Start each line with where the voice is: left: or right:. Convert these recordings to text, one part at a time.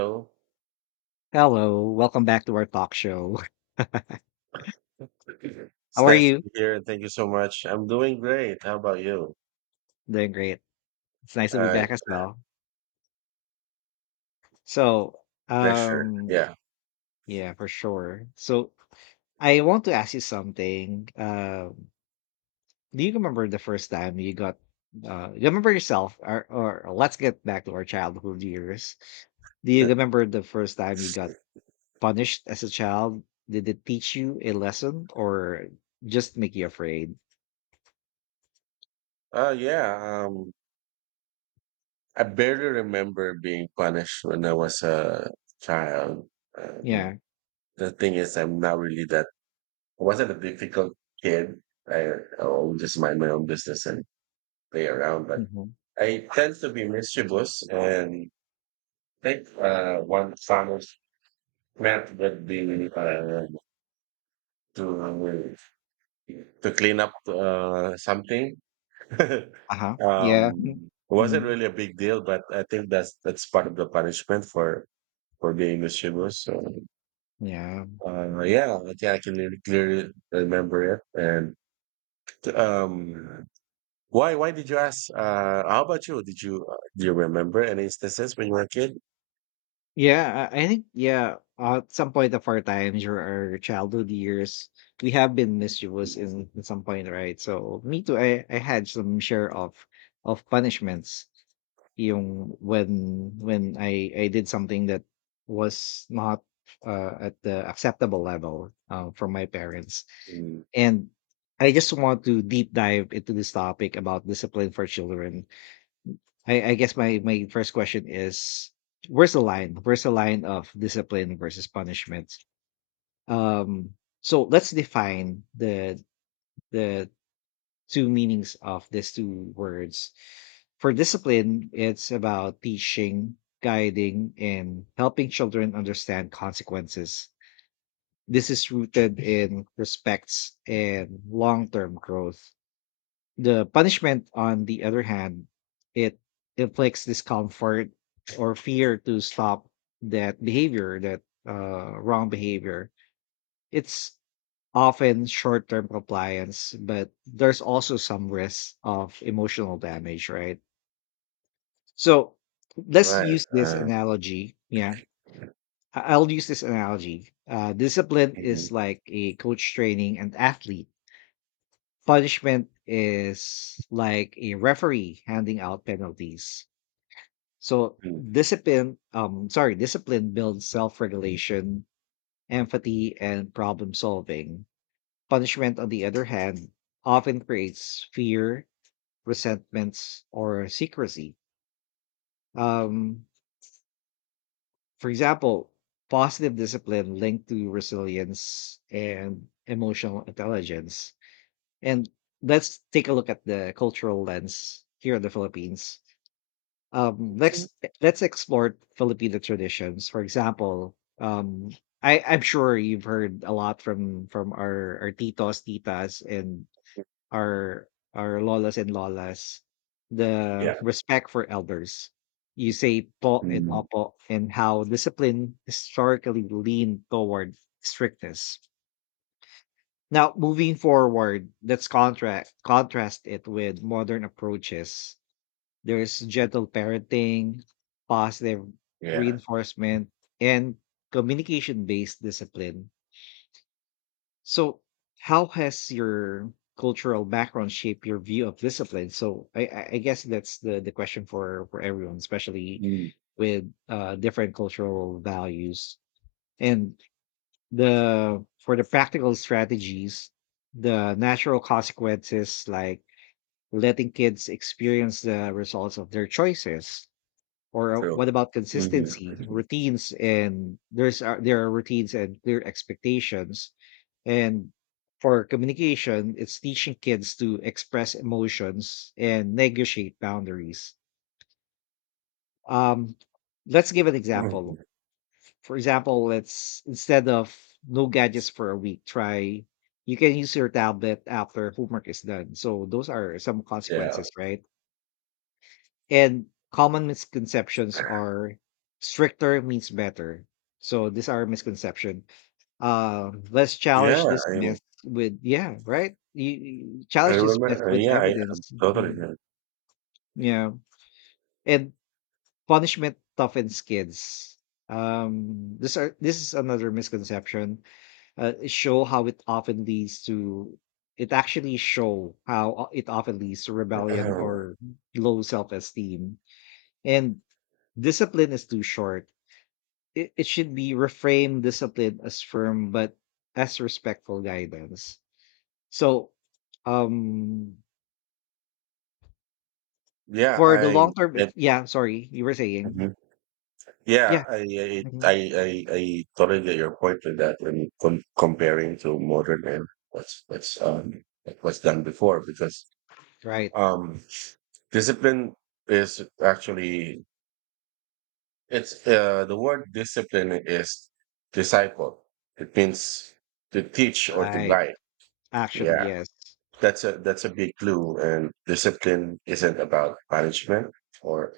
right: Hello.
left: Hello, welcome back to our talk show. How
right: It's
left: are
right: nice to
left: you?
right: be here and thank you so much. I'm doing great. How about you?
left: Doing great. It's nice to be
right: Uh,
left: back as well. So,
right: pleasure.
left: um,
right: Yeah.
left: yeah, for sure. So, I want to ask you something. Do you remember the first time you got, you remember yourself, or let's get back to our childhood years. Do you remember the first time you got punished as a child? Did it teach you a lesson or just make you afraid?
right: Oh, yeah. Um, I barely remember being punished when I was a child. Um,
left: Yeah.
right: the thing is, I'm not really that, I wasn't a difficult kid. I always just mind my own business and play around, but
left: Hmm.
right: I tend to be mischievous, and I think one final meant would be to to clean up something.
left: Uh huh. Yeah.
right: It
left: Mm-hmm.
right: wasn't
left: Mm-hmm.
right: really a big deal, but I think that's part of the punishment for being mischievous. So
left: Yeah.
right: yeah, I think I can really clearly remember it. And um, why did you ask? How about you? Did you do you remember any instances when you were a kid?
left: Yeah, I think yeah. At some point of our times or our childhood years, we have been mischievous in some point, right? So me too. I had some share of punishments. Yung when I did something that was not at the acceptable level from my parents,
right: Mm,
left: and I just want to deep dive into this topic about discipline for children. I guess my first question is, where's the line? Where's the line of discipline versus punishment? Um, so let's define the two meanings of these two words. For discipline, it's about teaching, guiding, and helping children understand consequences. This is rooted in respects and long-term growth. The punishment, on the other hand, it inflicts discomfort or fear to stop that behavior, that wrong behavior. It's often short term compliance, but there's also some risk of emotional damage, right? So let's
right: right.
left: use this analogy. Yeah. I'll use this analogy. Discipline
right: Mhm,
left: is like a coach training an athlete. Punishment is like a referee handing out penalties. So
right: mhm.
left: discipline, sorry, discipline builds self-regulation, empathy, and problem solving. Punishment, on the other hand, often creates fear, resentments, or secrecy. Um, for example, positive discipline linked to resilience and emotional intelligence. And let's take a look at the cultural lens here in the Philippines. um, let's let's explore Filipino traditions. For example, I'm sure you've heard a lot from our titos, titas, and our our lolas and lolas. The
right: Yeah.
left: respect for elders. You say po and
right: Mm,
left: opo, and how discipline historically leaned toward strictness. Now, moving forward, let's contrast it with modern approaches. There's gentle parenting, positive
right: yeah.
left: reinforcement, and communication based discipline. So, how has your cultural background shaped your view of discipline? So, I guess that's the question for everyone, especially
right: Mm,
left: with different cultural values. And the for the practical strategies, the natural consequences like letting kids experience the results of their choices. Or
right: true.
left: what about
right: Mhm.
left: consistency, routines, and there are routines and clear expectations. And for communication, it's teaching kids to express emotions and negotiate boundaries. Um, let's give an example.
right: Mhm.
left: For example, let's instead of no gadgets for a week, try you can use your tablet after homework is done. So those are some
right: Yeah.
left: consequences, right? And common misconceptions are stricter means better. So these are misconception. Let's
right: Yeah,
left: challenge this
right: I
left: myth with yeah, right? You
right: I
left: challenge this myth
right: remember.
left: with
right: Yeah, I
left: evidence. Mhm.
right: totally.
left: Yeah, and punishment toughens kids. This is another misconception. Show how it often leads to. It actually show how it often leads to rebellion
right: Yeah.
left: or low self esteem. And discipline is too short. It should be reframe discipline as firm but as respectful guidance. So, um,
right: Yeah,
left: for the
right: I.
left: long term, if
right: That,
left: yeah, sorry, you were saying,
right: mhm. Yeah,
left: yeah,
right: I, I I
left: mhm.
right: I I totally get your point with that when comparing to modern and what's done before because
left: Right,
right: um discipline is actually, it's the word discipline is disciple. It means to teach or to
left: right.
right: guide.
left: Actually,
right: Yeah.
left: yes.
right: That's a big clue. And discipline isn't about punishment or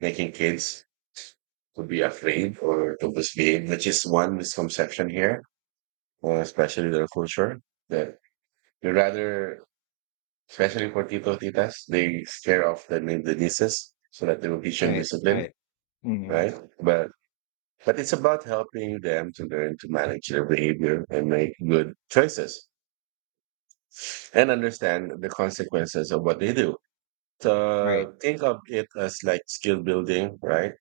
right: making kids to be afraid or to misbehave, which is one misconception here, especially in our culture. That they rather, especially for tito titas, they scare off the, the nieces so that they will teach them
left: Right,
right: discipline,
left: right. Mhm.
right: right? But but it's about helping them to learn to manage their behavior and make good choices and understand the consequences of what they do.
left: Right.
right: Think of it as like skill building, right?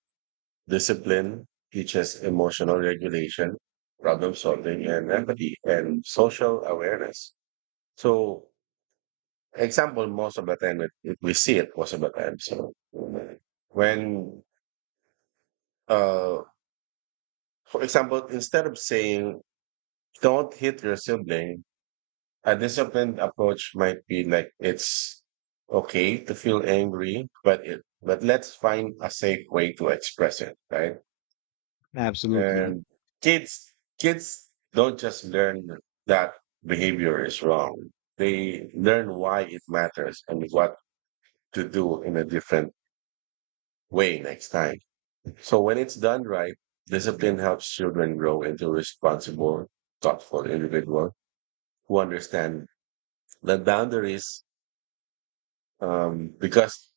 right: Discipline teaches emotional regulation, problem solving, and empathy and social awareness. So, example, most of the time, we see it most of the time. So, when, uh, for example, instead of saying, don't hit your sibling, a disciplined approach might be like, it's okay to feel angry, but let's find a safe way to express it, right?
left: Absolutely.
right: And kids, kids don't just learn that behavior is wrong. They learn why it matters and what to do in a different way next time. So when it's done right, discipline helps children grow into responsible, thoughtful individuals who understand the boundaries because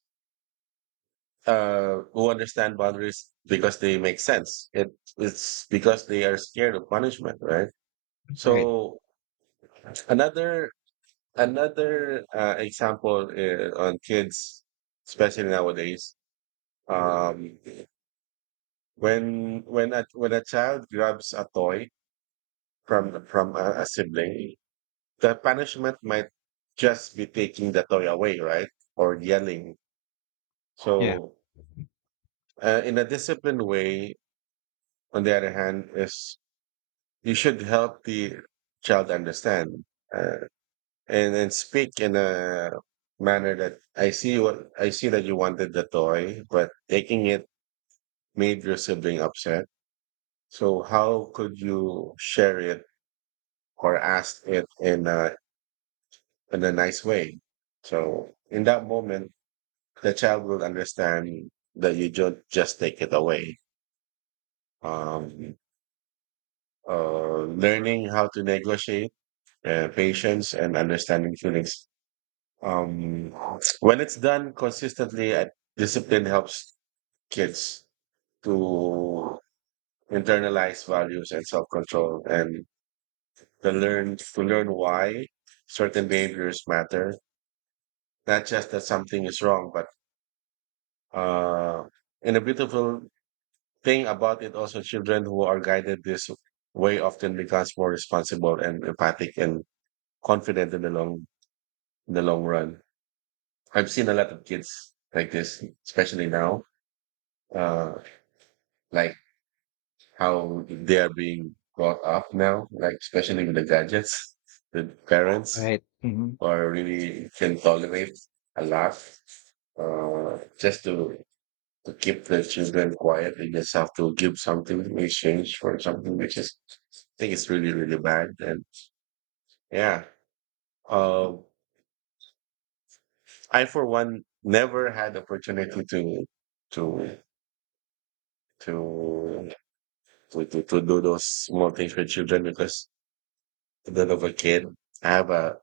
right: who understand boundaries because they make sense. It, it's because they are scared of punishment, right?
left: Right.
right: So another example on kids, especially nowadays, um, when when a child grabs a toy from a sibling, the punishment might just be taking the toy away, right, or yelling.
left: Yeah.
right: So, in a disciplined way, on the other hand, is you should help the child understand. Uh, and speak in a manner that I see what I see that you wanted the toy, but taking it made your sibling upset. So how could you share it or ask it in a nice way? So in that moment, the child will understand that you don't just take it away. Um, Learning how to negotiate, patience, and understanding feelings. Um, when it's done consistently, I discipline helps kids to internalize values and self control and to learn why certain behaviors matter. Not just that something is wrong, but uh, and a beautiful thing about it also children who are guided this way often becomes more responsible and empathic and confident in the long run. I've seen a lot of kids like this, especially now. Uh, like how they are being brought up now, like especially with the gadgets, the parents
left: Right. Hmm.
right: are really can tolerate a lot just to keep the children quiet. They just have to give something in exchange for something, which is I think it's really really bad. And yeah, uh, I for one never had opportunity to to to to do those small things with children because that of a kid. I have a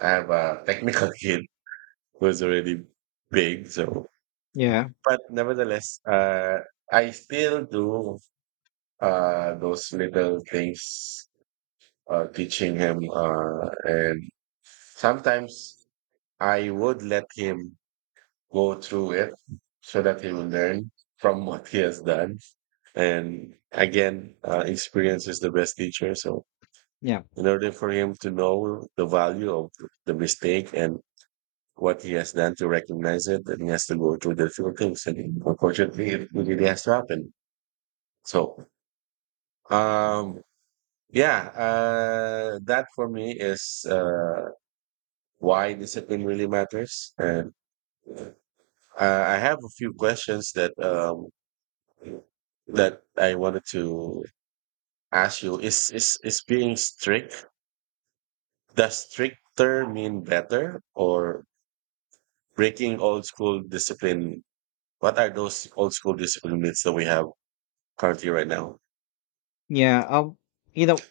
right: I have a technical kid who's already big, so
left: Yeah.
right: but nevertheless, I still do those little things, teaching him, and sometimes I would let him go through it so that he will learn from what he has done. And again, experience is the best teacher. So
left: Yeah.
right: in order for him to know the value of the mistake and what he has done to recognize it, and he has to go through difficult things, and unfortunately it really has to happen. So um yeah, that for me is why discipline really matters. And I have a few questions that that I wanted to ask you is being strict, does stricter mean better, or breaking old school discipline, what are those old school discipline myths that we have currently right now?
left: yeah. You know,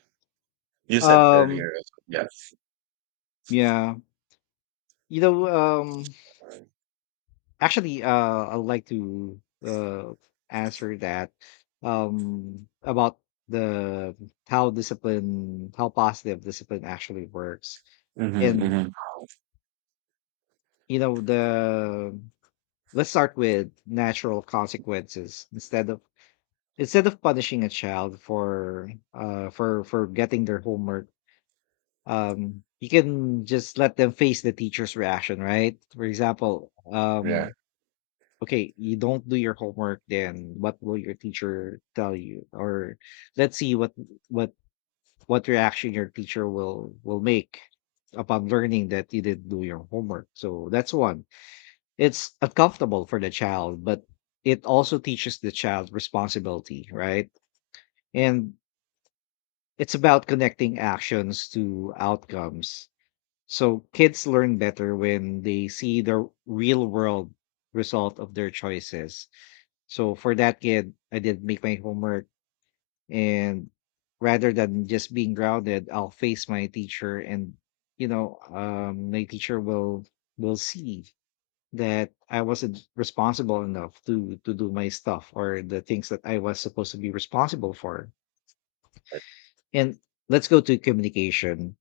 right: You said
left: um,
right: earlier. Well, yes.
left: yeah, you know, um. Actually, I'd like to uh, answer that about the how discipline, how positive discipline actually works,
right: Mm-hmm,
left: and
right: mm-hmm.
left: you know the let's start with natural consequences instead of punishing a child for getting their homework. You can just let them face the teacher's reaction, right? For example,
right: Yeah.
left: okay, you don't do your homework, then what will your teacher tell you? Or let's see what what reaction your teacher will make upon learning that you didn't do your homework. So that's one. It's uncomfortable for the child, but it also teaches the child responsibility, right? And it's about connecting actions to outcomes. So kids learn better when they see the real world result of their choices. So for that kid, I did make my homework and rather than just being grounded, I'll face my teacher and my teacher will see that I wasn't responsible enough to do my stuff or the things that I was supposed to be responsible for. And let's go to communication.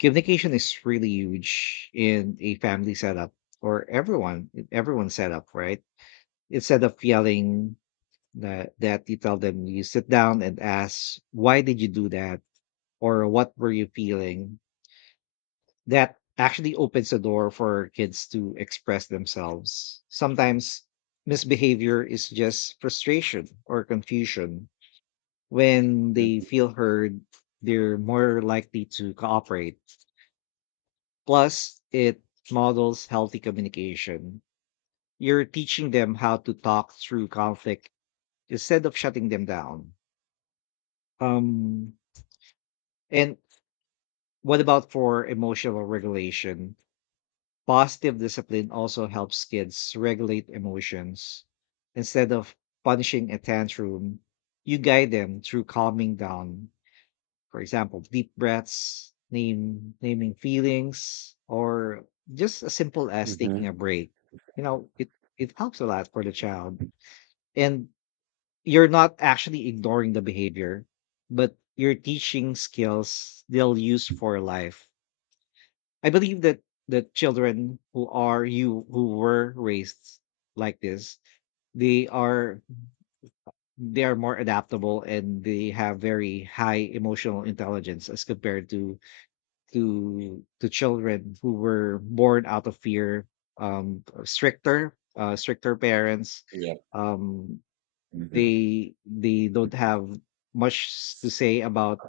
left: Communication is really huge in a family setup or everyone setup, right? Instead of yelling that you tell them, you sit down and ask, why did you do that, or what were you feeling? That actually opens the door for kids to express themselves. Sometimes misbehavior is just frustration or confusion. When they
right: Mm-hmm.
left: feel heard, they're more likely to cooperate. Plus it models healthy communication. You're teaching them how to talk through conflict instead of shutting them down. um and what about for emotional regulation? Positive discipline also helps kids regulate emotions. Instead of punishing a tantrum, you guide them through calming down. For example, deep breaths, name naming feelings, or just as simple as
right: Mm-hmm.
left: taking a break. You know, it it helps a lot for the child. And you're not actually ignoring the behavior, but you're teaching skills they'll use for life. I believe that the children who are you who were raised like this, they are they are more adaptable and they have very high emotional intelligence as compared to to children who were born out of fear, stricter parents.
right: Yeah.
left: um,
right: Mm-hmm.
left: they don't have much to say about,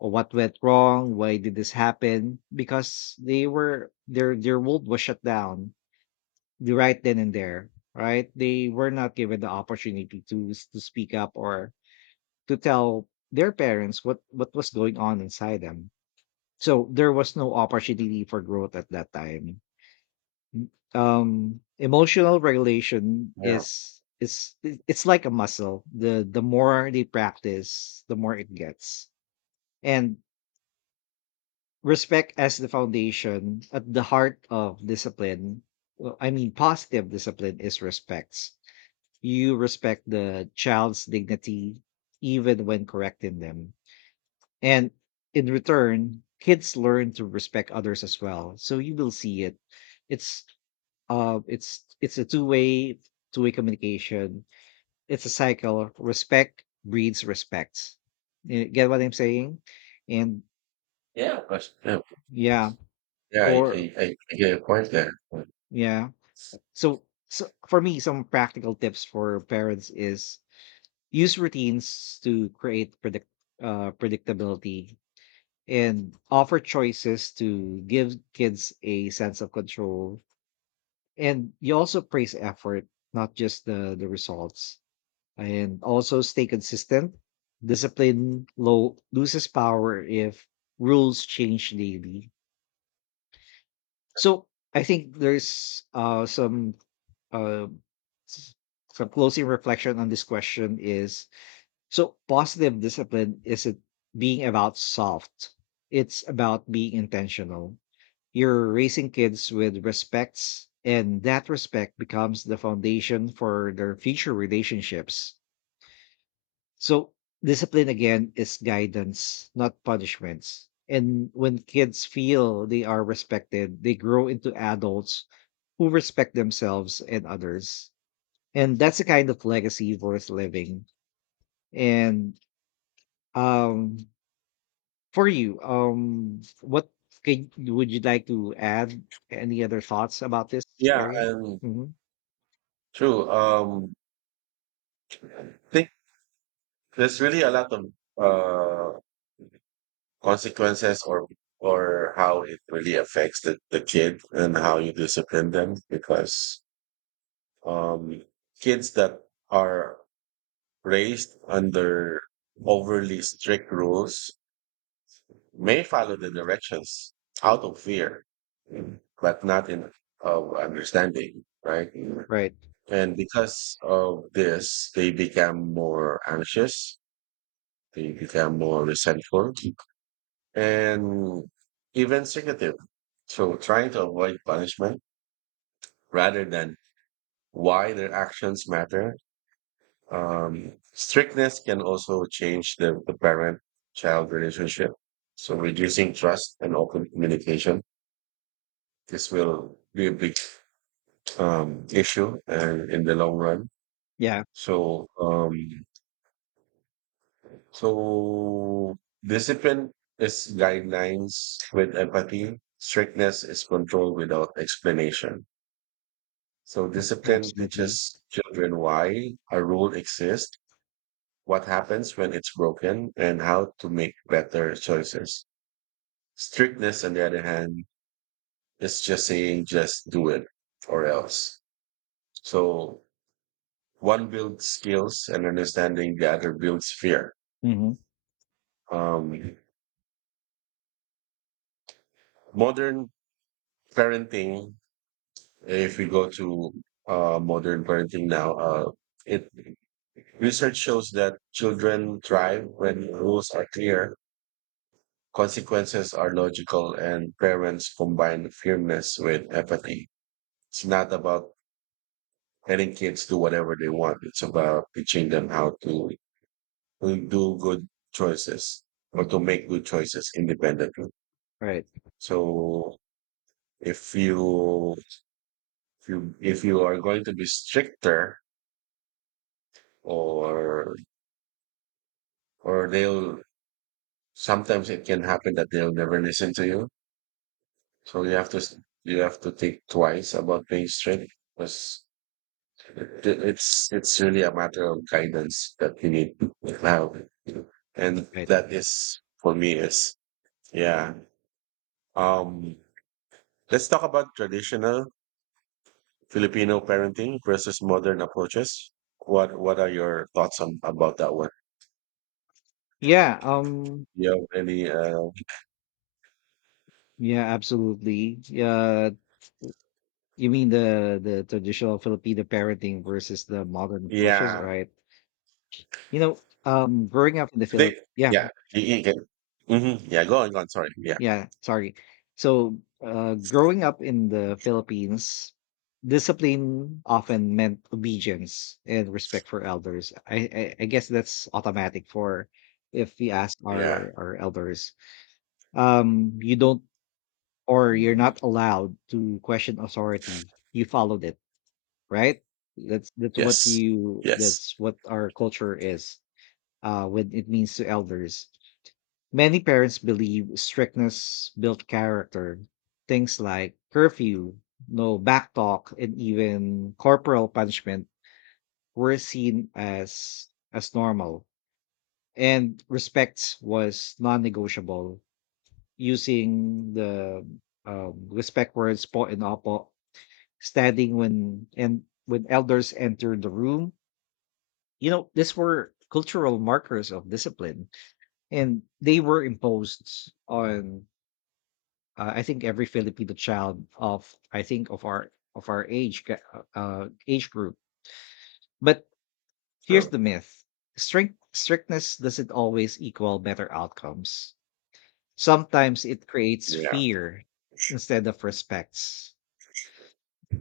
left: oh, what went wrong, why did this happen, because they were their world was shut down the right then and there, right? They were not given the opportunity to to speak up or to tell their parents what was going on inside them. So there was no opportunity for growth at that time. Emotional regulation
right: Yeah.
left: is it- it's like a muscle. The more they practice the more it gets. And respect as the foundation at the heart of discipline. Well, I mean positive discipline is respects. You respect the child's dignity even when correcting them, and in return kids learn to respect others as well. So you will see it. It's a two-way communication. It's a cycle. Respect breeds respect. You get what I'm saying? And
right: Yeah. Of course. Yeah.
left: yeah.
right: Yeah. I,
left: for
right: I, I I get your point there. Mm.
left: yeah. So, for me, some practical tips for parents is use routines to create predictability, and offer choices to give kids a sense of control. And you also praise effort, not just the results, and also stay consistent. Discipline low loses power if rules change daily. So I think there's some uh s- closing reflection on this question is, so positive discipline isn't being about soft. It's about being intentional. You're raising kids with respects and that respect becomes the foundation for their future relationships. So discipline again is guidance, not punishments. And when kids feel they are respected, they grow into adults who respect themselves and others. And that's a kind of legacy worth living. And um for you, would you like to add any other thoughts about this
right: Yeah.
left: area?
right: And
left: Hmm.
right: true. I think there's really a lot of uh consequences or how it really affects the kid and how you discipline them because um kids that are raised under overly strict rules may follow the directions out of fear, but not in of understanding, right?
left: Right.
right: And because of this, they become more anxious, they become more resentful, and even secretive. So trying to avoid punishment rather than why their actions matter. Strictness can also change the parent child relationship. So reducing trust and open communication, this will be a big issue and in the long run.
left: Yeah,
right: So, so discipline is guidelines with empathy. Strictness is control without explanation. So discipline
left: absolutely.
right: teaches children why a rule exists, what happens when it's broken, and how to make better choices. Strictness, on the other hand, is just saying just do it or else. So one builds skills and understanding, the other builds fear.
left: Hmm.
right: Um, Modern parenting, if we go to modern parenting now, it research shows that children thrive when rules are clear, consequences are logical, and parents combine firmness with empathy. It's not about letting kids do whatever they want. It's about teaching them how to do good choices or to make good choices independently.
left: Right.
right: So if you if you are going to be stricter or or they'll sometimes it can happen that they'll never listen to you. So you have to you have to think twice about being strict because it's really a matter of guidance that you need to have. And
left: Right.
right: that is for me is yeah. Um let's talk about traditional Filipino parenting versus modern approaches. What are your thoughts on about that one?
left: Yeah.
right: Do you have any?
left: Yeah, absolutely. Yeah, you mean the traditional Filipino parenting versus the modern approaches,
right: Yeah,
left: right? You know, growing up in the Philip,
right: they.
left: yeah,
right: Yeah, you can. Hmm. Yeah, go on, go on. Sorry. Yeah,
left: yeah. Sorry. So, growing up in the Philippines, discipline often meant obedience and respect for elders. I guess that's automatic for if we ask
right: yeah.
left: our elders. You don't or you're
right: Mhm.
left: not allowed to question authority. You followed it, right? That's what
right: Yes,
left: you
right: yes.
left: that's what our culture is when it means to elders. Many parents believe strictness built character. Things like curfew, no back talk, and even corporal punishment were seen as normal. And respect was non-negotiable. Using the respect words po and opo, standing when elders entered the room. You know, these were cultural markers of discipline, and they were imposed on, I think, every Filipino child of, I think, of our age group. But here's
right: True.
left: the myth: strictness doesn't always equal better outcomes. Sometimes it creates
right: Yeah.
left: fear instead of respects.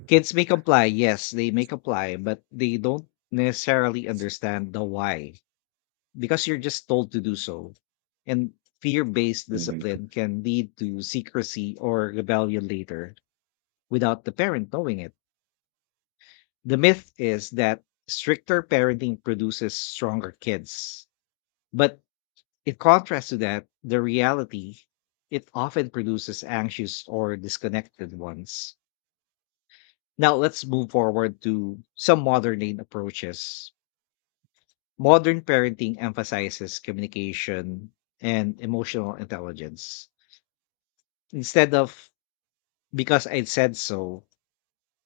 left: Kids may comply, yes, they may comply, but they don't necessarily understand the why because you're just told to do so. And fear based
right: Hmm.
left: discipline can lead to secrecy or rebellion later without the parent knowing it. The myth is that stricter parenting produces stronger kids. But in contrast to that, the reality, it often produces anxious or disconnected ones. Now let's move forward to some modern day approaches. Modern parenting emphasizes communication and emotional intelligence. Instead of "because I said so,"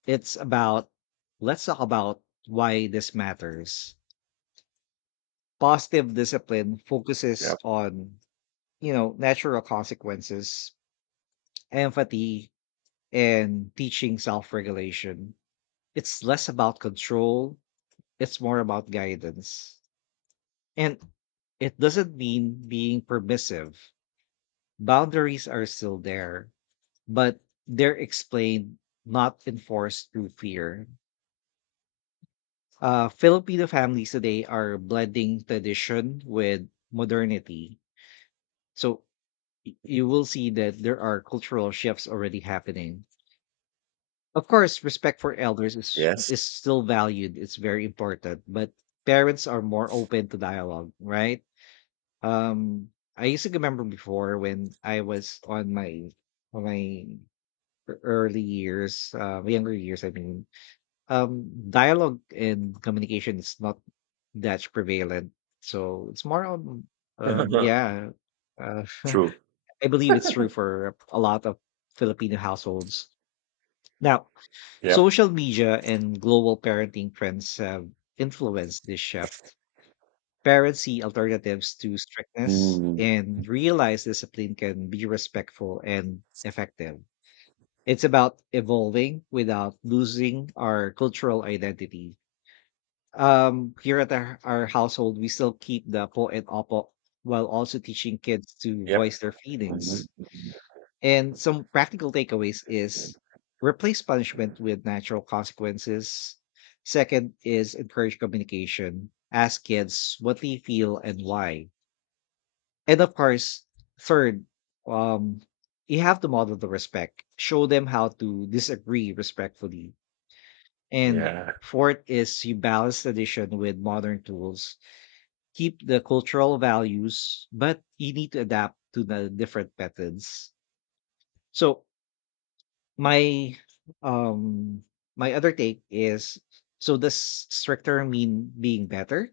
left: it's about "let's talk about why this matters." Positive discipline focuses
right: Yep.
left: on, you know, natural consequences, empathy, and teaching self regulation. It's less about control, it's more about guidance. And it doesn't mean being permissive. Boundaries are still there, but they're explained, not enforced through fear. Filipino families today are blending tradition with modernity. So you will see that there are cultural shifts already happening. Of course, respect for elders is
right: Yes.
left: still valued. It's very important, but parents are more open to dialogue, right? Um, I used to remember before when I was on my early years, younger years, I mean, um dialogue and communication is not that prevalent, so it's more on yeah, uh,
right: True.
left: I believe it's true for a lot of Filipino households now.
right: Yep.
left: Social media and global parenting trends have influenced this shift. Parents see alternatives to strictness
right: Mm.
left: and realize discipline can be respectful and effective. It's about evolving without losing our cultural identity. Here at our household, we still keep the po and opo while also teaching kids to
right: Yep.
left: voice their feelings.
right: Mhm.
left: And some practical takeaways is: replace punishment with natural consequences. Second is encourage communication, ask kids what they feel and why. And of course, third, um you have to model the respect, show them how to disagree respectfully. And
right: Yeah.
left: fourth is you balance tradition with modern tools. Keep the cultural values, but you need to adapt to the different methods. So my um my other take is, so does stricter mean being better?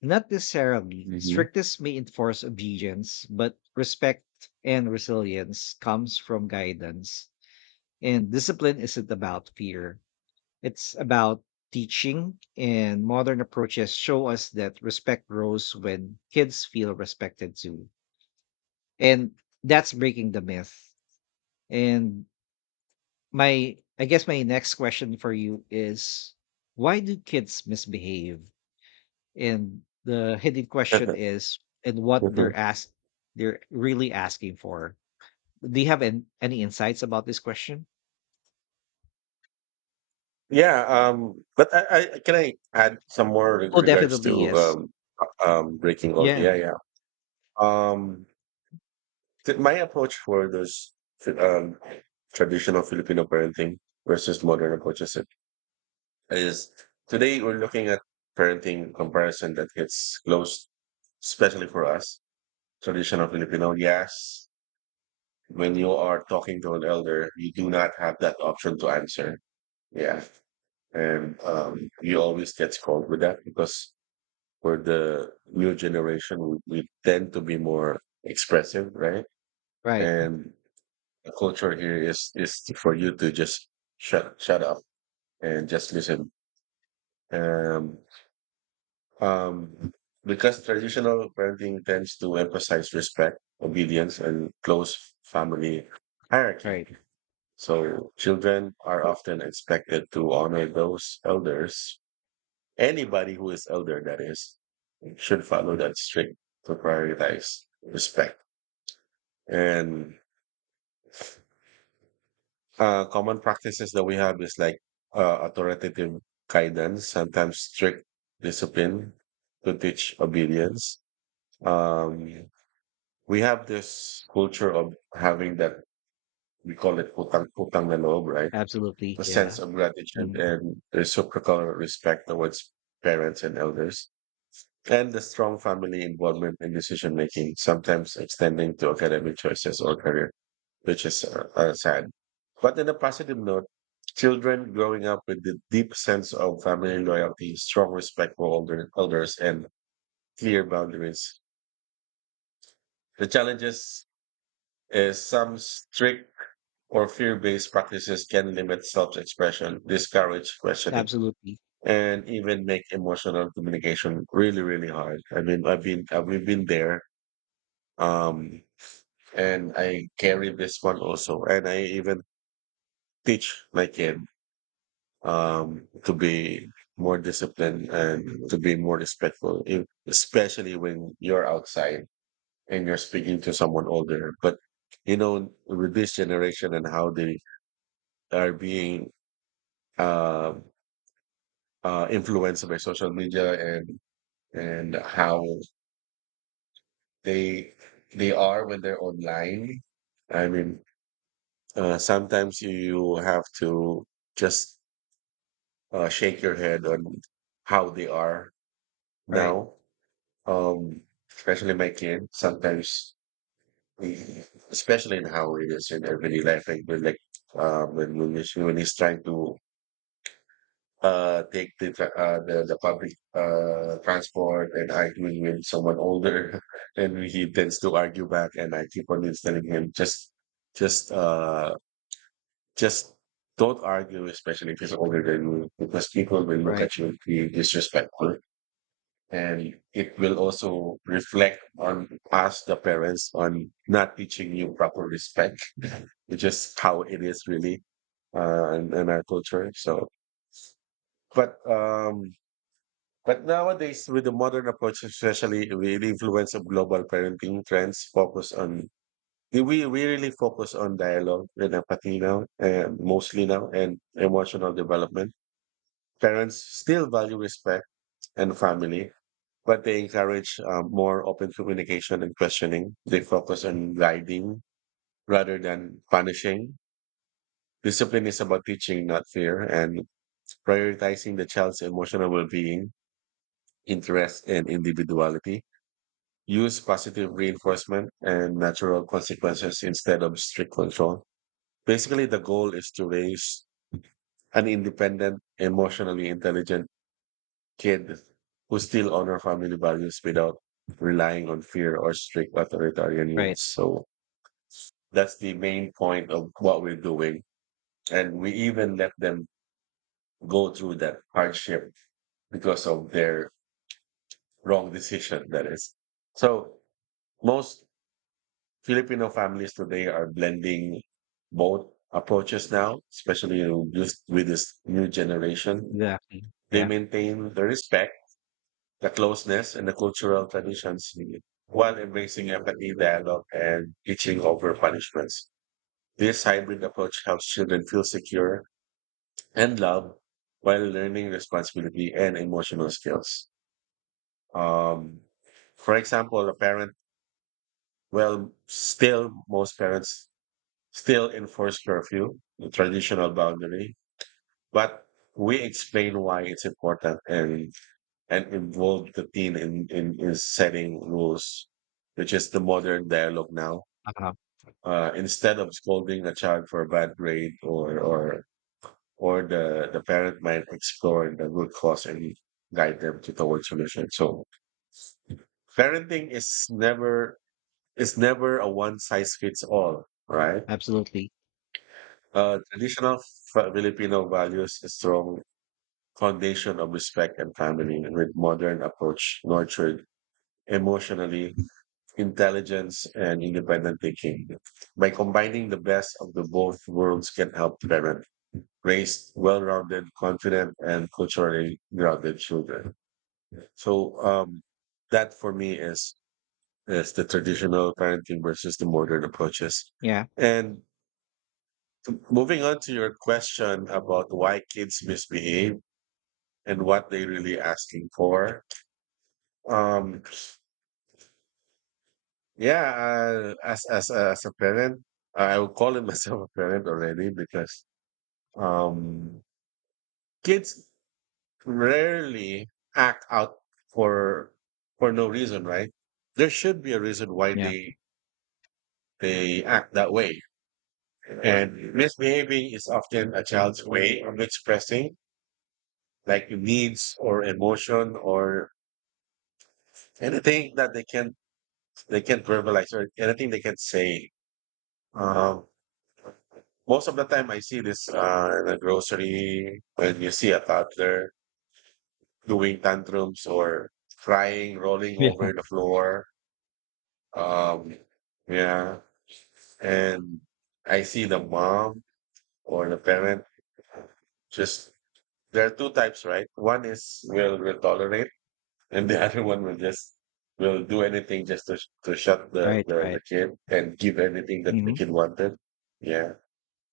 left: Not necessarily.
right: Hmm.
left: Strictness may enforce obedience, but respect and resilience comes from guidance. And discipline isn't about fear. It's about teaching, and modern approaches show us that respect grows when kids feel respected too. And that's breaking the myth. And my I guess my next question for you is, why do kids misbehave? And the hidden question is, and what they're asked, they're really asking for. Do you have any insights about this question?
right: Yeah, but I can I add some more with
left: Oh,
right: regards
left: definitely,
right: to
left: yes.
right: breaking all.
left: Yeah.
right: Yeah, yeah. Um, my approach for those fi- um, traditional Filipino parenting versus modern approaches is today we're looking at parenting comparison that hits close, especially for us traditional Filipino. Yes, when you are talking to an elder, you do not have that option to answer. Yeah, and you always get scolded with that because for the new generation, we tend to be more expressive, right?
left: Right.
right: And the culture here is for you to just shut up and just listen. Um, um, because traditional parenting tends to emphasize respect, obedience, and close family hierarchy.
left: Right.
right: So children are often expected to honor those elders. Anybody who is elder, that is, should follow that strict to prioritize respect. And common practices that we have is like authoritative guidance, sometimes strict discipline to teach obedience. Um, we have this culture of having that, we call it putang na loob, right?
left: Absolutely,
right: A
left: yeah.
right: sense of gratitude
left: Mhm.
right: and reciprocal respect towards parents and elders. And the strong family involvement in decision making, sometimes extending to academic choices or career, which is sad. But in a positive note, children growing up with the deep sense of family loyalty, strong respect for older, elders, and clear boundaries. The challenges is some strict or fear-based practices can limit self-expression, discourage questioning,
left: Absolutely.
right: and even make emotional communication really, really hard. I mean, we've been there. Um, and I carry this one also. And I even teach my kid to be more disciplined and to be more respectful, especially when you're outside and you're speaking to someone older. But you know, with this generation and how they are being uh, influenced by social media and how they they are when they're online. I mean, sometimes you have to just shake your head on how they are
left: Right.
right: now. Um, especially my kid, sometimes, we- especially in how it is in everyday life, like when he's trying to take the the public transport and arguing with someone older, and he tends to argue back, and I keep on telling him just uh just don't argue, especially if he's older than you, because people will look
left: Right.
right: at you and be disrespectful, and it will also reflect on us the parents on not teaching you proper respect, which is how it is really in our culture. So but um but nowadays, with the modern approach, especially with the influence of global parenting trends focus on, we really focus on dialogue and empathy now, and mostly now, and emotional development. Parents still value respect and family, but they encourage more open communication and questioning. They focus on guiding rather than punishing. Discipline is about teaching, not fear, and prioritizing the child's emotional well being, interest, and individuality. Use positive reinforcement and natural consequences instead of strict control. Basically, the goal is to raise an independent, emotionally intelligent, kid who still honor family values without relying on fear or strict authoritarian
left: Right.
right: rules. So that's the main point of what we're doing. And we even let them go through that hardship because of their wrong decision, that is. So most Filipino families today are blending both approaches now, especially with this new generation.
left: Exactly,
right: They
left: yeah.
right: maintain the respect, the closeness and the cultural traditions while embracing empathy, dialogue, and teaching over punishments. This hybrid approach helps children feel secure and loved while learning responsibility and emotional skills. Um, for example, a parent, well, still, most parents still enforce curfew, the traditional boundary, but we explain why it's important, and involve the teen in setting rules, which is the modern dialogue now.
left: Uh-huh.
right: Instead of scolding a child for a bad grade or the parent might explore the root cause and guide them to towards solution. So parenting is never a one size fits all, right?
left: Absolutely.
right: Traditional Filipino values a strong foundation of respect and family with modern approach nurtured emotionally intelligence and independent thinking. By combining the best of the both worlds can help parent raise well-rounded, confident, and culturally grounded children. So that for me is the traditional parenting versus the modern approaches.
left: Yeah.
right: And moving on to your question about why kids misbehave and what they really asking for. Um, as a parent, I would call it myself a parent already because um, kids rarely act out for for no reason, right? There should be a reason why
left: Yeah.
right: they act that way, and misbehaving is often a child's way of expressing like needs or emotion or anything that they can verbalize or anything they can say. Um, Most of the time, I see this in the grocery when you see a toddler doing tantrums or crying, rolling
left: Yeah.
right: over the floor. Um, yeah. And I see the mom or the parent just, there are two types, right? One is will tolerate, and the other one will just will do anything just to, to shut the,
left: Right.
right: the, the
left: Right.
right: kid and give anything that the
left: Mhm.
right: kid wanted. Yeah.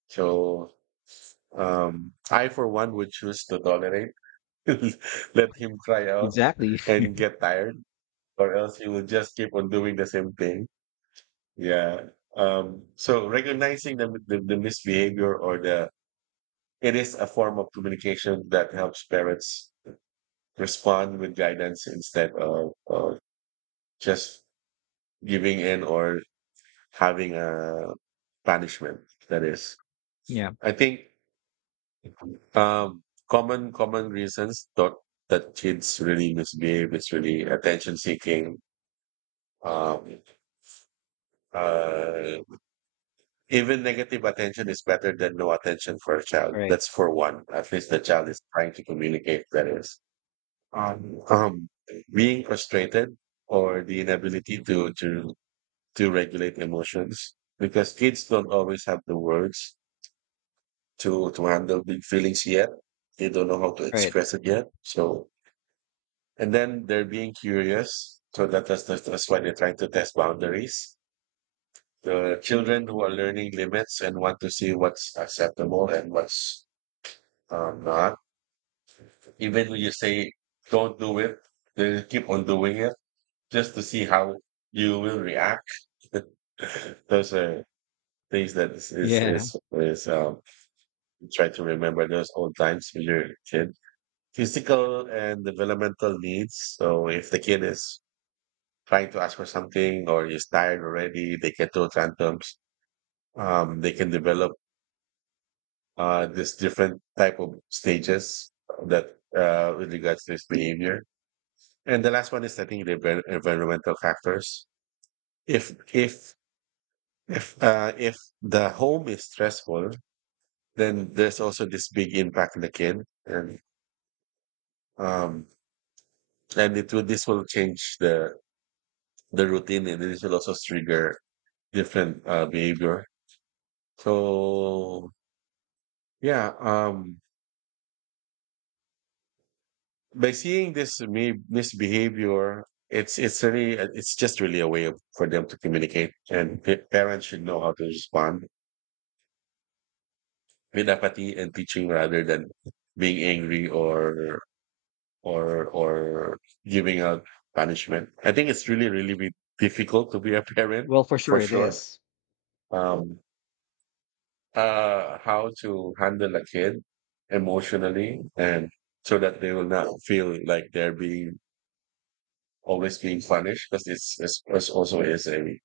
right: So I, for one, would choose to tolerate. Let him cry out
left: Exactly.
right: and get tired, or else he will just keep on doing the same thing. Yeah. So recognizing the misbehavior or the, it is a form of communication that helps parents respond with guidance instead of just giving in or having a punishment. That is,
left: Yeah.
right: I think, um, common reasons that that kids really misbehave is really attention seeking. Um, uh, even negative attention is better than no attention for a
left: All
right: child.
left: right.
right: That's for one. At least the child is trying to communicate. That is, um, um, being frustrated or the inability to regulate emotions because kids don't always have the words to handle big feelings yet. They don't know how to
left: All right.
right: express it yet. So, and then they're being curious. So that's why they're trying to test boundaries, the children who are learning limits and want to see what's acceptable and what's not. Even when you say don't do it, they'll keep on doing it just to see how you will react. Those are things that is is
left: Yeah.
right: is, is um, try to remember those old times when you're a kid. Physical and developmental needs. So if the kid is trying to ask for something or is tired already, they can throw tantrums. They can develop this different type of stages that with regards to this behavior. And the last one is, I think, the environmental factors. If if if the home is stressful, then there's also this big impact on the kid, and um, and it will this will change the routine, and this will also trigger different behavior. So yeah, by seeing this misbehavior, it's really it's just really a way of, for them to communicate, and parents should know how to respond with empathy and teaching rather than being angry or giving out punishment. I think it's really really be difficult to be a parent
left: Well, for
right: for
left: sure it
right: sure.
left: is.
right: Um, how to handle a kid emotionally and so that they will not feel like they're being always being punished because it's also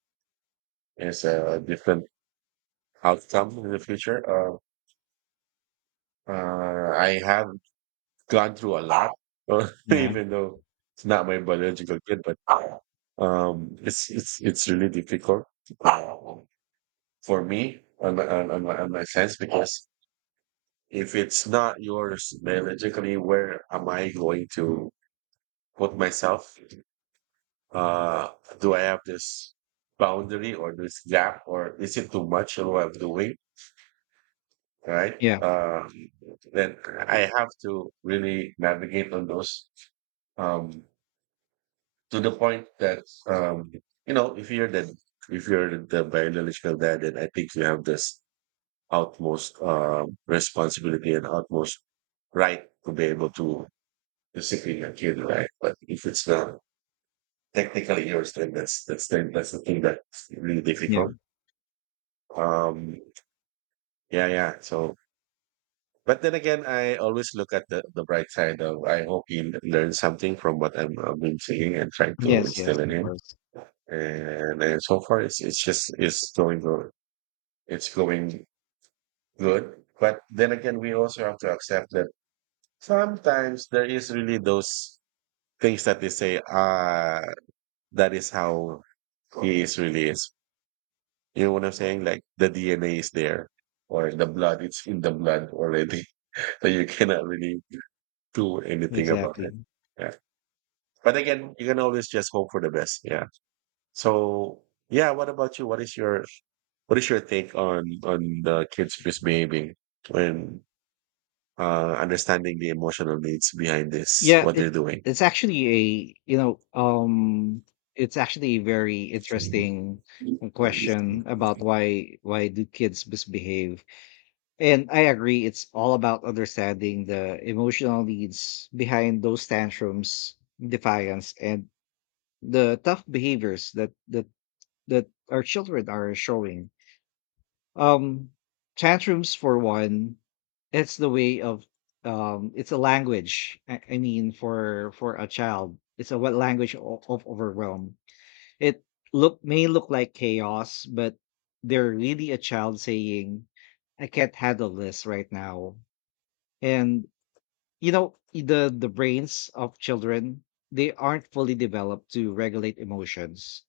right: is a different outcome in the future. I have gone through a lot,
left: Yeah.
right: even though it's not my biological kid, but it's really difficult uh, for me on on my sense because if it's not yours biologically, where am I going to put myself, uh, do I have this boundary or this gap, or is it too much of what I'm doing? Right?
left: Yeah.
right: Then I have to really navigate on those, um, to the point that you know, if you're the biological dad, then I think you have this utmost responsibility and utmost right to be able to discipline your kid, right? But if it's not technically yours, then that's the thing that's really
left: Yeah.
right: difficult. Um, yeah, yeah. So, but then again, I always look at the bright side of I hope he learns something from what I've been seeing and trying to
left: Yes. Yes.
right: instill in
left: Of
right: him.
left: course.
right: And, so far, it's going good. It's going good. But then again, we also have to accept that sometimes there is really those things that they say, ah, that is how he is really is. You know what I'm saying? Like the DNA is there, or the blood, it's in the blood already. So you cannot really do anything about it.
left: Exactly.
right: Yeah. But again, you can always just hope for the best. Yeah. So yeah, what about you? What is your take on the kids misbehaving when understanding the emotional needs behind this,
left: Yeah.
right: what they're
left: It's
right: doing?
left: it's actually a, it's actually a very interesting question about why do kids misbehave. And I agree, it's all about understanding the emotional needs behind those tantrums, defiance, and the tough behaviors that that our children are showing. Um, tantrums for one, it's the way of, it's a language. I mean, for a child, it's a— what, language of overwhelm. It look may look like chaos, but they're really a child saying, "I can't handle this right now." And you know, the brains of children, they aren't fully developed to regulate emotions,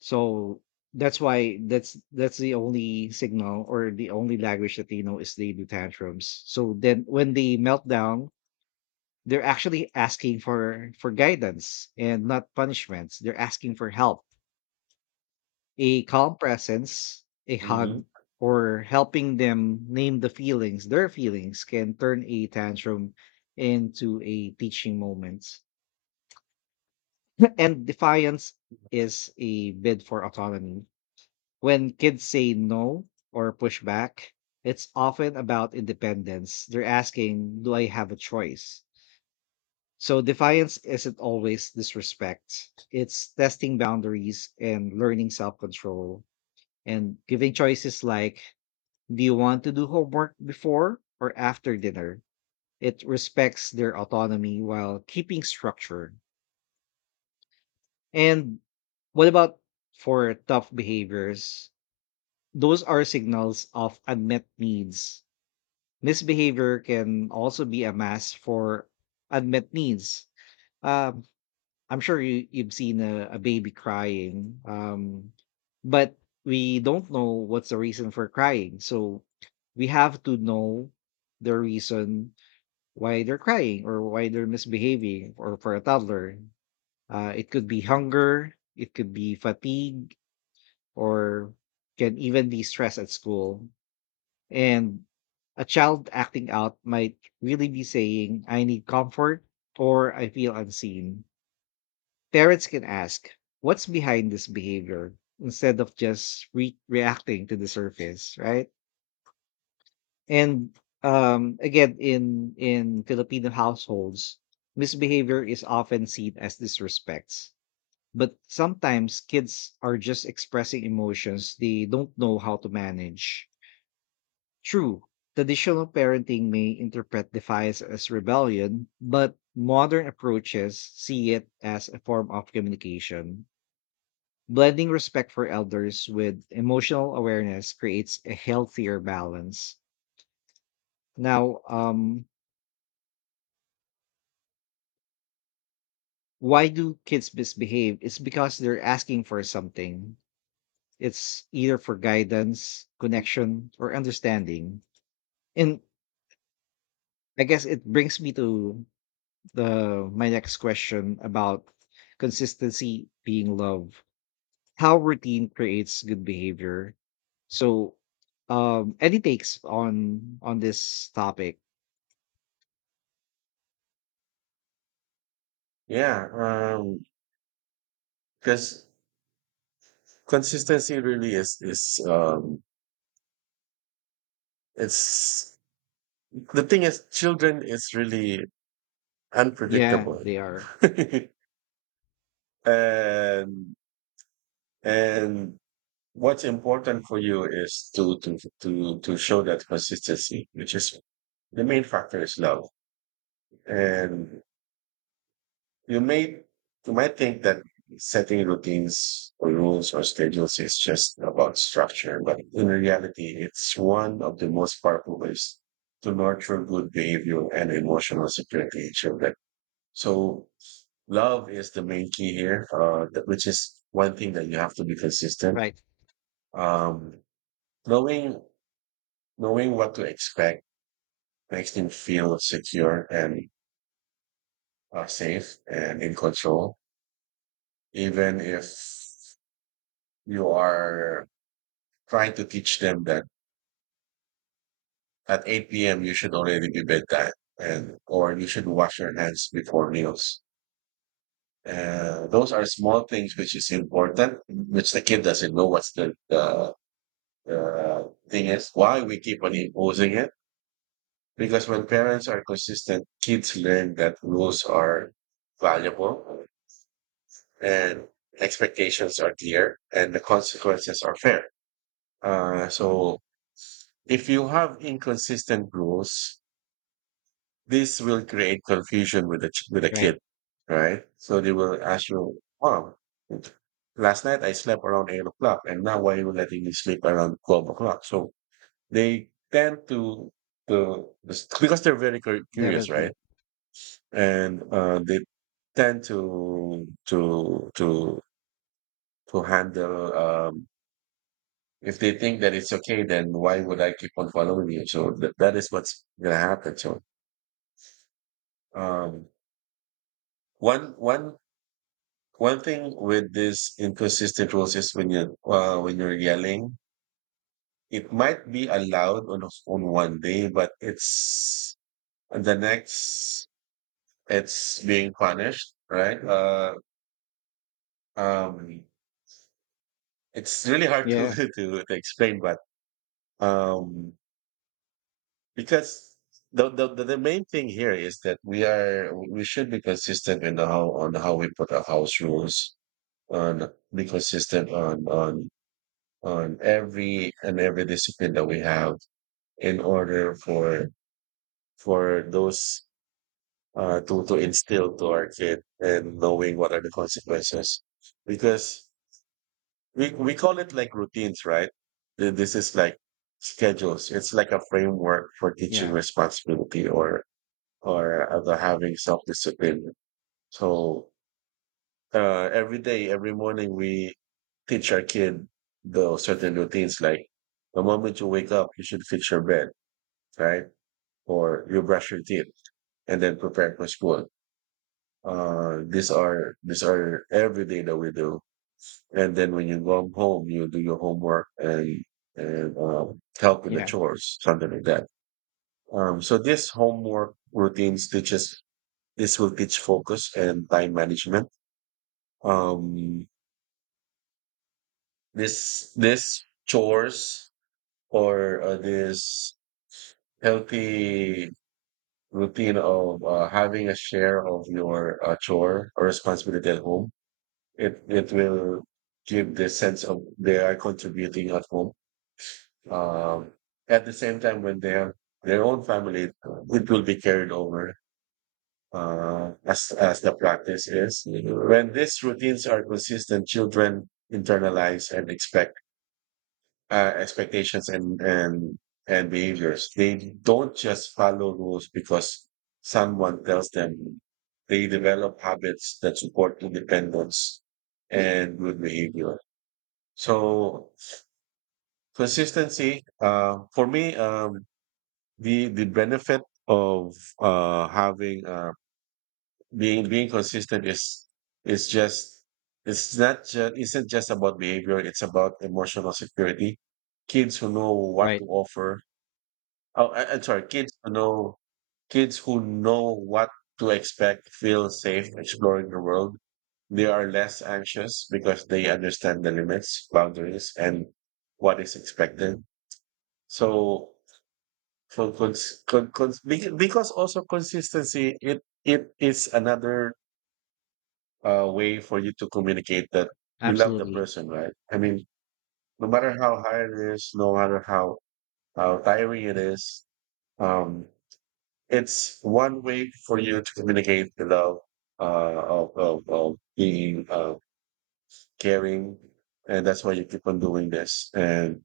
left: so that's why that's the only signal or the only language that they know is they do tantrums. So then when they melt down, they're actually asking for guidance and not punishments. They're asking for help, a calm presence, a
right: Mhm.
left: hug, or helping them name the feelings. Their feelings can turn a tantrum into a teaching moment. And defiance is a bid for autonomy. When kids say no or push back, it's often about independence. They're asking, do I have a choice? So defiance isn't always disrespect, it's testing boundaries and learning self control, and giving choices like, do you want to do homework before or after dinner? It respects their autonomy while keeping structure. And what about for tough behaviors? Those are signals of unmet needs. Misbehavior can also be a mask for unmet needs. Um, I'm sure you, you've seen a baby crying, but we don't know what's the reason for crying. So we have to know the reason why they're crying or why they're misbehaving. Or for a toddler, it could be hunger, it could be fatigue, or can even be stress at school. And a child acting out might really be saying, I need comfort or I feel unseen. Parents can ask, what's behind this behavior, instead of just reacting to the surface, right? And again, in Filipino households, misbehavior is often seen as disrespects. But sometimes kids are just expressing emotions they don't know how to manage. True, traditional parenting may interpret defiance as rebellion, but modern approaches see it as a form of communication. Blending respect for elders with emotional awareness creates a healthier balance. Now, why do kids misbehave? It's because they're asking for something. It's either for guidance, connection, or understanding. And I guess it brings me to the— my next question about consistency being love. How routine creates good behavior. So, any takes on this topic?
right: Yeah, because consistency really is it's the thing is children is really
left: Yeah,
right: unpredictable,
left: they are.
right: and and what's important for you is to show that consistency, which is the main factor is love. And you may you might think that setting routines or rules or schedules is just about structure, but in reality, it's one of the most powerful ways to nurture good behavior and emotional security in children. So love is the main key here, that- which is one thing that you have to be consistent.
left: Right.
right: Um, knowing knowing what to expect makes him feel secure and safe and in control, even if you are trying to teach them that at 8 p.m. you should already be bedtime and or you should wash your hands before meals. Those are small things which is important, which the kid doesn't know what's the thing is, why we keep on imposing it. Because when parents are consistent, kids learn that rules are valuable and expectations are clear and the consequences are fair. So if you have inconsistent rules, this will create confusion with the with the
left: Right,
right: kid, right? So they will ask you, "Oh, last night I slept around 8 o'clock, and now why are you letting me sleep around 12 o'clock?" So they tend to because they're very curious, right?
left: definitely.
right: And they tend to handle if they think that it's okay, then why would I keep on following you? So that is what's gonna happen. Um, one one one thing with this inconsistent rules is when you when you're yelling, it might be allowed on on one day, but it's on the next it's being punished, right? Um, it's really hard
left: Yeah,
right: to explain, but um, because the main thing here is that we should be consistent in the how on how we put our house rules on be consistent on every discipline that we have in order for those to instill to our kid and knowing what are the consequences because we call it like routines, right? This is like schedules. It's like a framework for
left: yeah,
right: teaching responsibility or other having self-discipline. So every day, every morning, we teach our kid the certain routines like the moment you wake up, you should fix your bed, right? Or you brush your teeth and then prepare for school. These are every day that we do. And then when you go home, you do your homework and help with the
left: yeah.
right: chores, something like that. So this homework routines teaches this will teach focus and time management. um this chores or this healthy routine of having a share of your chore or responsibility at home, it will give the sense of they are contributing at home. um at the same time, when they have their own family, it will be carried over. As as the practice is, when these routines are consistent, children internalize and expect expectations and behaviors. They don't just follow rules because someone tells them. They develop habits that support independence and good behavior. So consistency. For me, the benefit of having being consistent is just it's not just isn't just about behavior. It's about emotional security. Kids who know what
left: Right,
right: to offer. Oh, I'm sorry, kids who know what to expect feel safe exploring the world. They are less anxious because they understand the limits, boundaries, and what is expected. So, for because also consistency, it is another way for you to communicate that you love the
left: absolutely.
right: person, right? I mean, no matter how hard it is, no matter how tiring it is, um, it's one way for you to communicate the love uh, of being caring. And that's why you keep on doing this. And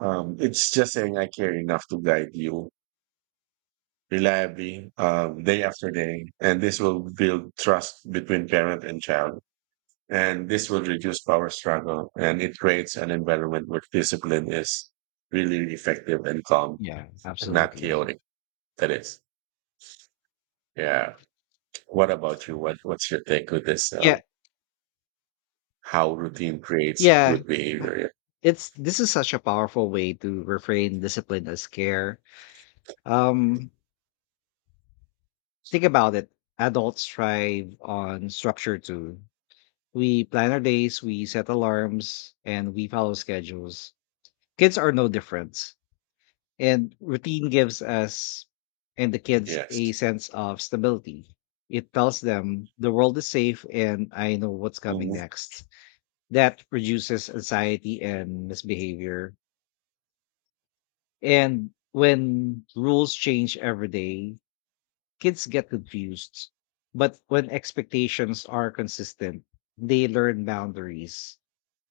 right: it's just saying, I care enough to guide you reliably day after day. And this will build trust between parent and child. And this will reduce power struggle. And it creates an environment where discipline is really effective and calm
left: Yeah,
right: and not
left: absolutely.
right: chaotic. That is. Yeah. What about you? What's your take with this?
left: Yeah,
right: How routine creates
left: yeah.
right: good
left: Uh,
right: behavior?
left: it's— this is such a powerful way to reframe discipline as care. Um, Think about it. Adults thrive on structure too. We plan our days, we set alarms, and we follow schedules. Kids are no different. And routine gives us and the
right: Yeah.
left: kids
right: Yes.
left: a sense of stability. It tells them the world is safe and I know what's coming
right: Hmm.
left: next. That reduces anxiety and misbehavior. And when rules change every day, kids get confused, but when expectations are consistent, they learn boundaries.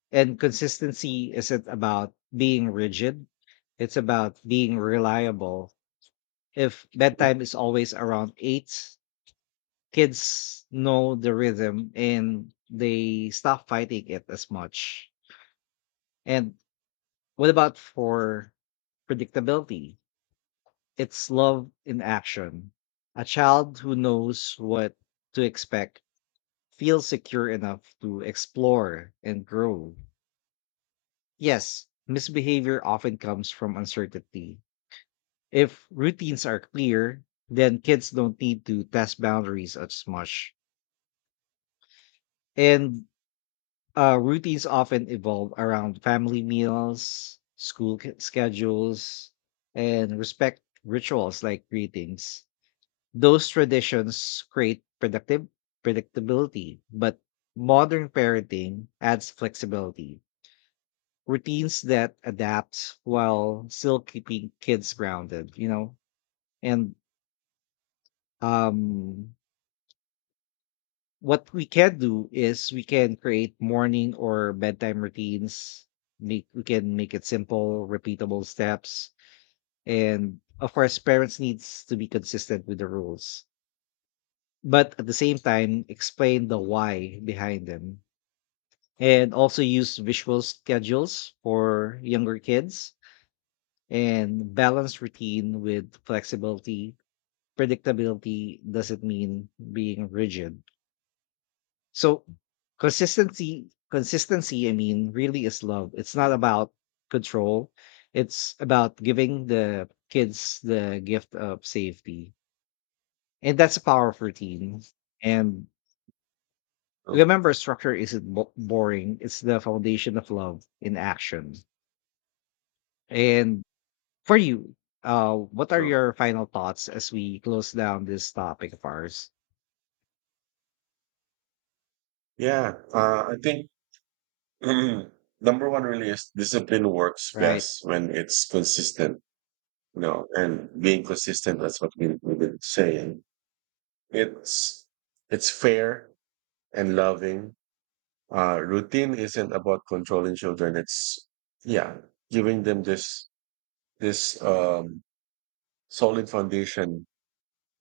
left: And consistency isn't about being rigid, it's about being reliable. If bedtime is always around eight, kids know the rhythm and they stop fighting it as much. And what about for predictability? It's love in action. A child who knows what to expect feel secure enough to explore and grow. Yes, misbehavior often comes from uncertainty. If routines are clear, then kids don't need to test boundaries as much. And routines often evolve around family meals, school schedules, and respect rituals like greetings. Those traditions create predictive predictability, but modern parenting adds flexibility, routines that adapt while still keeping kids grounded, you know. And um what we can do is we can create morning or bedtime routines, make we can make it simple repeatable steps. And of course parents needs to be consistent with the rules, but at the same time explain the why behind them. And also use visual schedules for younger kids, and balance routine with flexibility. Predictability doesn't mean being rigid. So consistency, I mean, really is love. It's not about control. It's about giving the kids the gift of safety. And that's the power of routine. And
right: True.
left: remember, structure isn't boring. It's the foundation of love in action. And for you, what are
right: True.
left: your final thoughts as we close down this topic of ours?
right: Yeah. I think number one really is discipline works
left: Right.
right: best when it's consistent. You know, and being consistent, that's what we've been saying. It's it's fair and loving. Routine isn't about controlling children. It's, yeah, giving them this solid foundation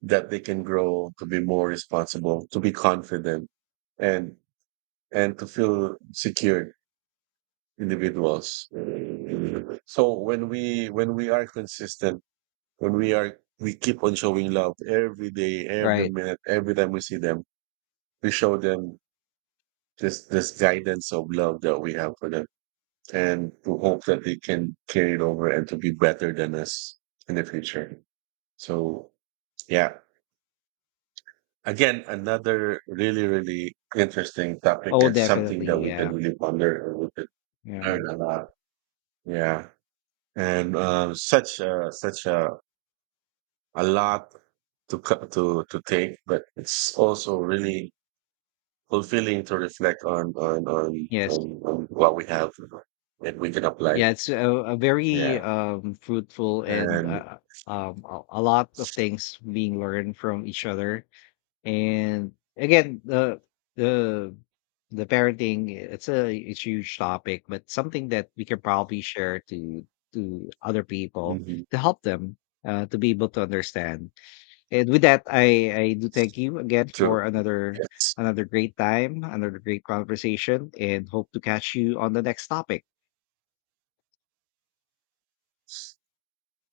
right: that they can grow to be more responsible, to be confident, and and to feel secure individuals. So when we are consistent, when we are we keep on showing love every day, every
left: Right.
right: minute, every time we see them, we show them this guidance of love that we have for them, and to hope that they can carry it over and to be better than us in the future. So, yeah. Again, another really, really interesting topic
left: Oh,
right: and something
left: definitely.
right: that we can
left: Yeah.
right: really ponder and we can
left: Yeah.
right: learn a lot. Yeah. And such a lot to co- to take, but it's also really fulfilling to reflect
left: Yes.
right: on what we have that we can apply.
left: Yeah. It's a very
right: Yeah,
left: fruitful and
right: and
left: a lot of things being learned from each other. And again, the the parenting, it's a— it's huge topic, but something that we can probably share to other people
right: mhm,
left: to help them, to be able to understand. And with that, I do thank you again for
right: true.
left: another,
right: Yes,
left: another great time, another great conversation, and hope to catch you on the next topic.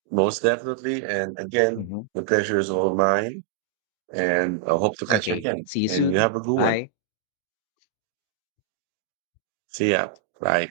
right: most definitely. And again,
left: Mhm.
right: the pleasure is all mine. And I hope to catch you
left: Okay,
right: again.
left: see you
right: And you
left: soon.
right: have a good one.
left: Right. Bye.
right: Siap, baik.